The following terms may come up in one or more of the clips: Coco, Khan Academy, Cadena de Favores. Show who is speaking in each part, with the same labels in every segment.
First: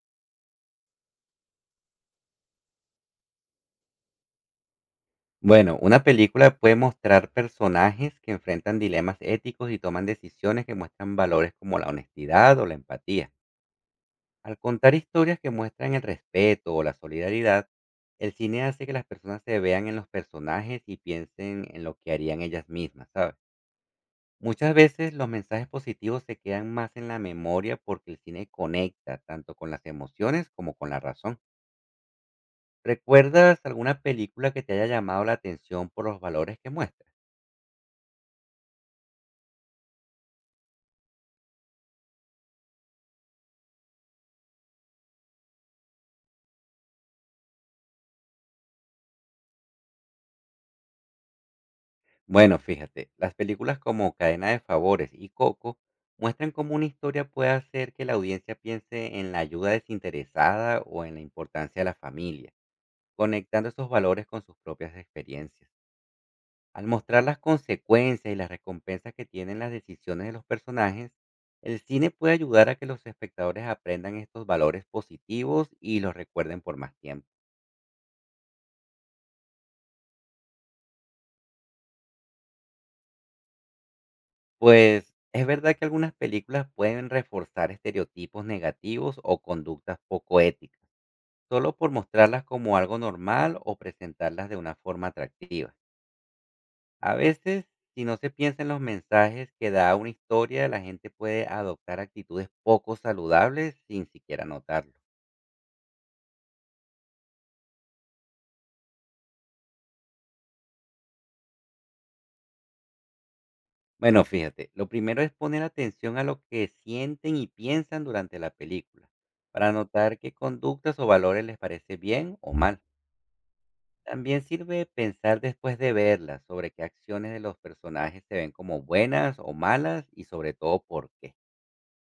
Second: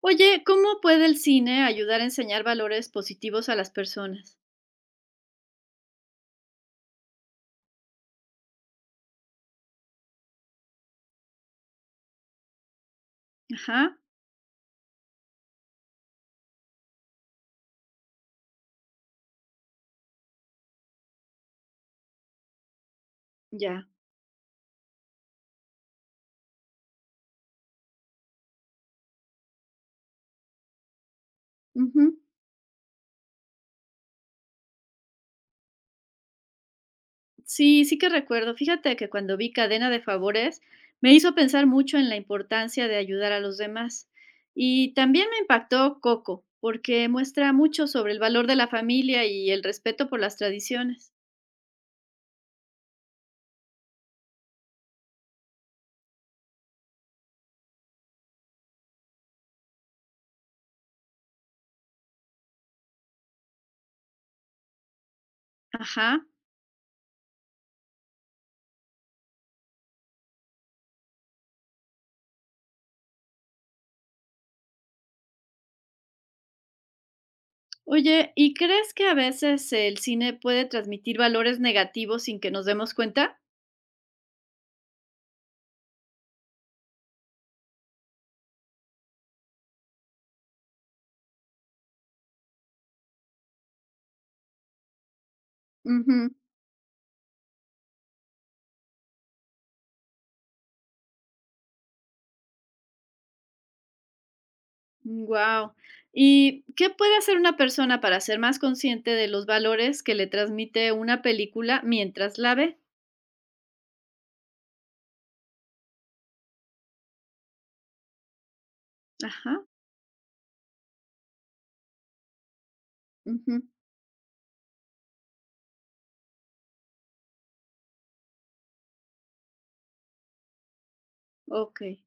Speaker 1: Oye, ¿cómo puede el cine ayudar a enseñar valores positivos a las personas?
Speaker 2: Bueno, una película puede mostrar personajes que enfrentan dilemas éticos y toman decisiones que muestran valores como la honestidad o la empatía.
Speaker 1: Ajá,
Speaker 2: Al contar historias que muestran el respeto o la solidaridad, el cine hace que las personas se vean en los personajes y piensen en lo que harían ellas mismas, ¿sabes?
Speaker 1: ya.
Speaker 2: Muchas veces los mensajes positivos se quedan más en la memoria porque el cine conecta tanto con las emociones como con la razón.
Speaker 1: Ujú.
Speaker 2: ¿Recuerdas alguna película que te haya llamado la atención por los valores que muestra?
Speaker 1: Sí, sí que recuerdo. Fíjate que cuando vi Cadena de Favores me hizo pensar mucho en la importancia de ayudar a los demás. Y también me impactó Coco, porque muestra mucho sobre el valor de la familia y el respeto por las tradiciones.
Speaker 2: Bueno, fíjate, las películas como Cadena de Favores y Coco muestran cómo una historia puede hacer que la audiencia piense en la ayuda desinteresada o en la importancia de la familia, conectando esos valores con sus propias experiencias.
Speaker 1: Ajá.
Speaker 2: Al mostrar las consecuencias y las recompensas que tienen las decisiones de los personajes, el cine puede ayudar a que los espectadores aprendan estos valores positivos y los recuerden por más tiempo.
Speaker 1: Oye, ¿y crees que a veces el cine puede transmitir valores negativos sin que nos demos cuenta?
Speaker 2: Pues, es verdad que algunas películas pueden reforzar estereotipos negativos o conductas poco éticas, solo por mostrarlas como algo normal o presentarlas de una forma atractiva. A veces, si no se piensa en los mensajes que da una historia, la gente puede adoptar actitudes poco saludables sin siquiera notarlo.
Speaker 1: Wow. ¿Y qué puede hacer una persona para ser más consciente de los valores que le transmite una película mientras la ve?
Speaker 2: Bueno, fíjate, lo primero es poner atención a lo que sienten y piensan durante la película,
Speaker 1: Ajá.
Speaker 2: para notar qué conductas o valores les parece bien o mal.
Speaker 1: Ujú.
Speaker 2: También sirve pensar después de verlas sobre qué acciones de los personajes se ven como buenas o malas y sobre todo por qué.
Speaker 1: Okey,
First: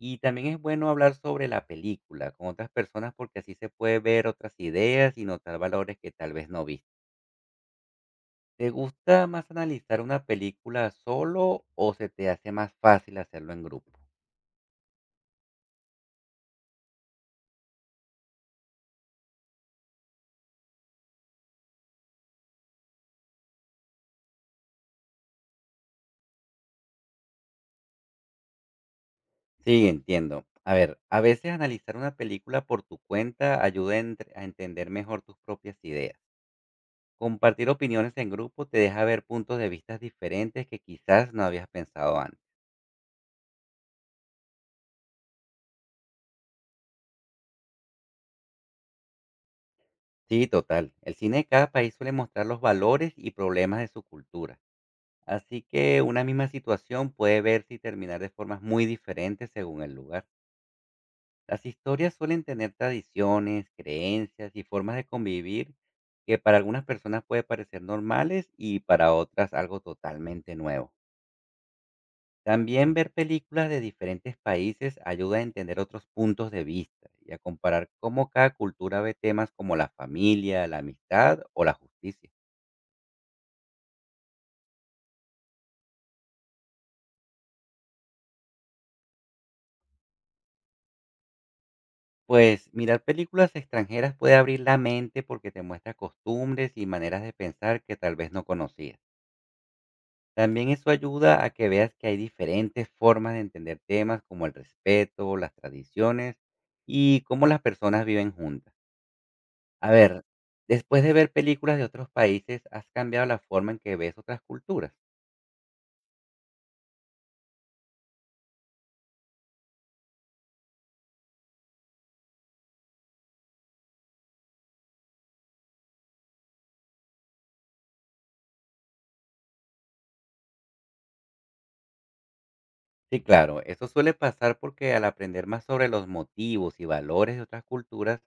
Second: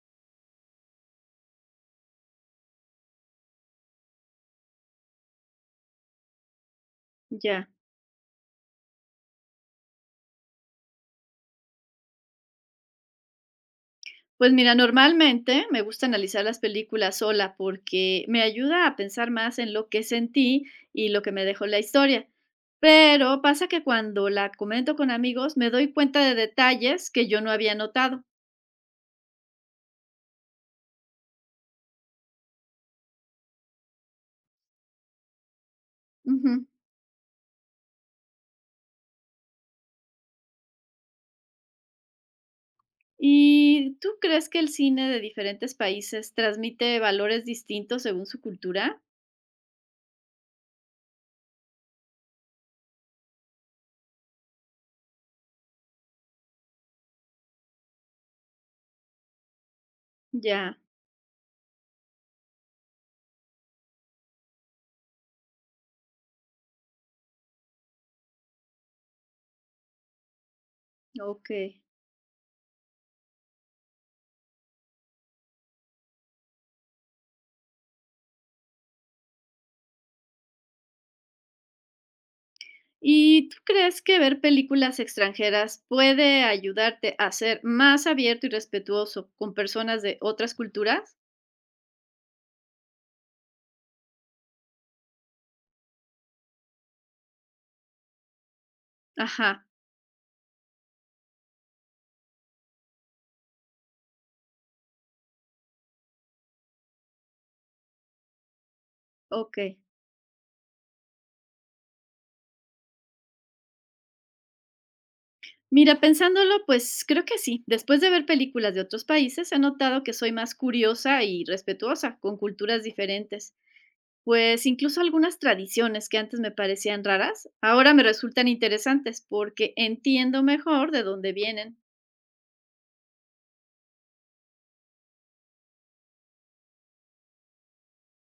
Speaker 2: Y también es bueno hablar sobre la película con otras personas porque así se puede ver otras ideas y notar valores que tal vez no viste.
Speaker 1: ya.
Speaker 2: ¿Te gusta más analizar una película solo o se te hace más fácil hacerlo en grupo?
Speaker 1: Pues mira, normalmente me gusta analizar las películas sola porque me ayuda a pensar más en lo que sentí y lo que me dejó la historia. Pero pasa que cuando la comento con amigos me doy cuenta de detalles que yo no había notado.
Speaker 2: Sí, entiendo. A ver, a veces analizar una película por tu cuenta ayuda a a entender mejor tus propias ideas. Compartir opiniones en grupo te deja ver puntos de vistas diferentes que quizás no habías pensado antes.
Speaker 1: ¿Y tú crees que el cine de diferentes países transmite valores distintos según su cultura?
Speaker 2: Sí, total. El cine de cada país suele mostrar los valores y problemas de su cultura. Así que una misma situación puede verse y terminar de formas muy diferentes según el lugar.
Speaker 1: Ya,
Speaker 2: Las historias suelen tener tradiciones, creencias y formas de convivir que para algunas personas puede parecer normales y para otras algo totalmente nuevo.
Speaker 1: okey.
Speaker 2: También ver películas de diferentes países ayuda a entender otros puntos de vista y a comparar cómo cada cultura ve temas como la familia, la amistad o la justicia.
Speaker 1: ¿Y tú crees que ver películas extranjeras puede ayudarte a ser más abierto y respetuoso con personas de otras culturas?
Speaker 2: Pues mirar películas extranjeras puede abrir la mente porque te muestra costumbres y maneras de pensar que tal vez no conocías.
Speaker 1: Ajá,
Speaker 2: También eso ayuda a que veas que hay diferentes formas de entender temas como el respeto, las tradiciones y cómo las personas viven juntas.
Speaker 1: okey.
Speaker 2: A ver, después de ver películas de otros países, ¿has cambiado la forma en que ves otras culturas?
Speaker 1: Mira, pensándolo, pues creo que sí. Después de ver películas de otros países, he notado que soy más curiosa y respetuosa con culturas diferentes. Pues incluso algunas tradiciones que antes me parecían raras, ahora me resultan interesantes porque entiendo mejor de dónde vienen,
Speaker 2: Sí, claro, eso suele pasar porque al aprender más sobre los motivos y valores de otras culturas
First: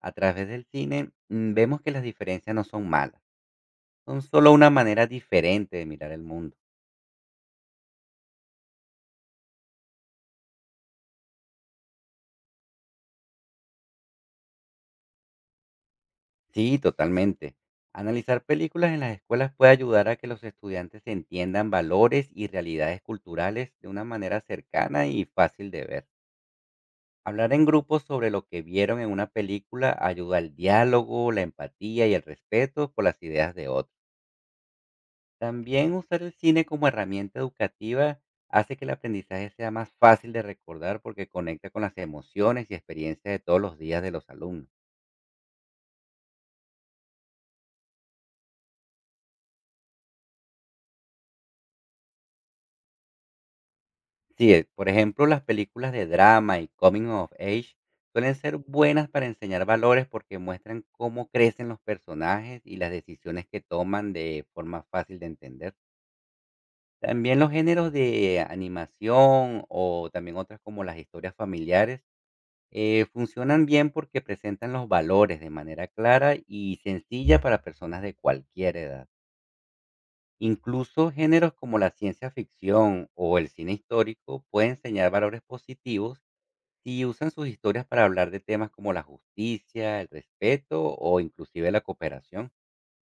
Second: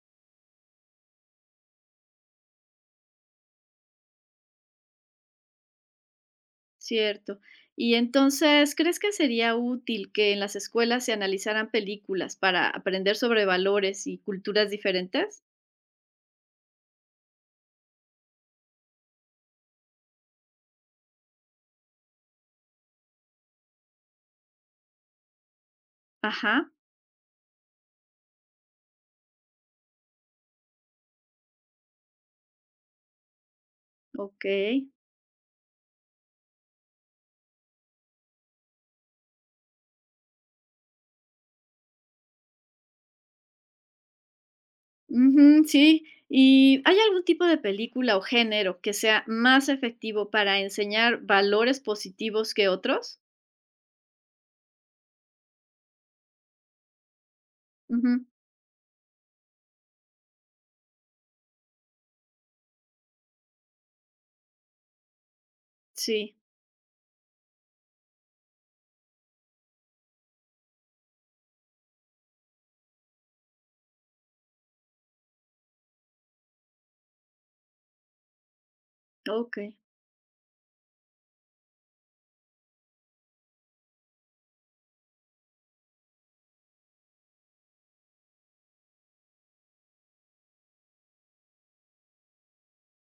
Speaker 2: a través del cine, vemos que las diferencias no son malas, son solo una manera diferente de mirar el mundo.
Speaker 1: ¿cierto? Y entonces, ¿crees que sería útil que en las escuelas se analizaran películas para aprender sobre valores y culturas diferentes?
Speaker 2: Sí, totalmente. Analizar películas en las escuelas puede ayudar a que los estudiantes entiendan valores y realidades culturales de una manera cercana y fácil de ver.
Speaker 1: Ajá,
Speaker 2: Hablar en grupo sobre lo que vieron en una película ayuda al diálogo, la empatía y el respeto por las ideas de otros.
Speaker 1: ok.
Speaker 2: También usar el cine como herramienta educativa hace que el aprendizaje sea más fácil de recordar porque conecta con las emociones y experiencias de todos los días de los alumnos.
Speaker 1: Ujú, sí. ¿Y hay algún tipo de película o género que sea más efectivo para enseñar valores positivos que otros?
Speaker 2: Sí, por ejemplo, las películas de drama y coming of age
Speaker 1: Ujú,
Speaker 2: suelen ser buenas para enseñar valores porque muestran cómo crecen los personajes y las decisiones que toman de forma fácil de entender.
Speaker 1: sí,
Speaker 2: También los géneros de animación o también otras como las historias familiares funcionan bien porque presentan los valores de manera clara y sencilla para personas de cualquier edad.
Speaker 1: ok.
Speaker 2: Incluso géneros como la ciencia ficción o el cine histórico pueden enseñar valores positivos si usan sus historias para hablar de temas como la justicia, el respeto o inclusive la cooperación.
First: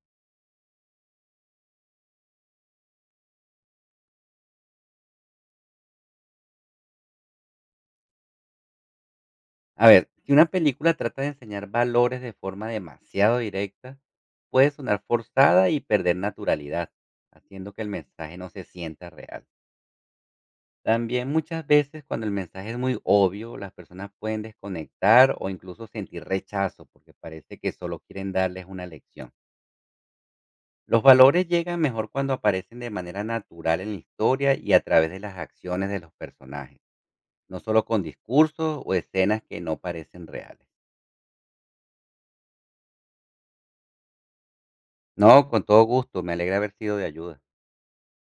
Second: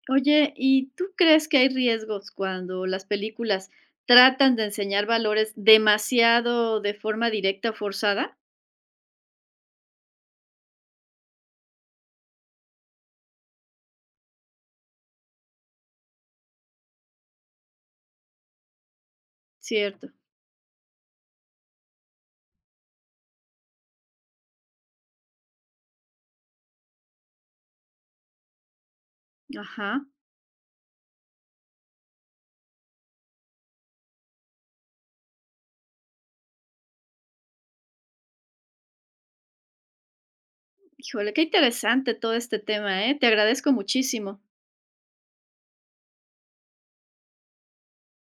Speaker 1: Oye, ¿y tú crees que hay riesgos cuando las películas tratan de enseñar valores demasiado de forma directa o forzada?
Speaker 2: A ver, si una película trata de enseñar valores de forma demasiado directa, puede sonar forzada y perder naturalidad, haciendo que el mensaje no se sienta real.
Speaker 1: Cierto.
Speaker 2: También muchas veces cuando el mensaje es muy obvio, las personas pueden desconectar o incluso sentir rechazo porque parece que solo quieren darles una lección.
Speaker 1: Ajá.
Speaker 2: Los valores llegan mejor cuando aparecen de manera natural en la historia y a través de las acciones de los personajes, no solo con discursos o escenas que no parecen reales.
Speaker 1: Híjole, qué interesante todo este tema, ¿eh? Te agradezco muchísimo.
Speaker 2: No, con todo gusto, me alegra haber sido de ayuda.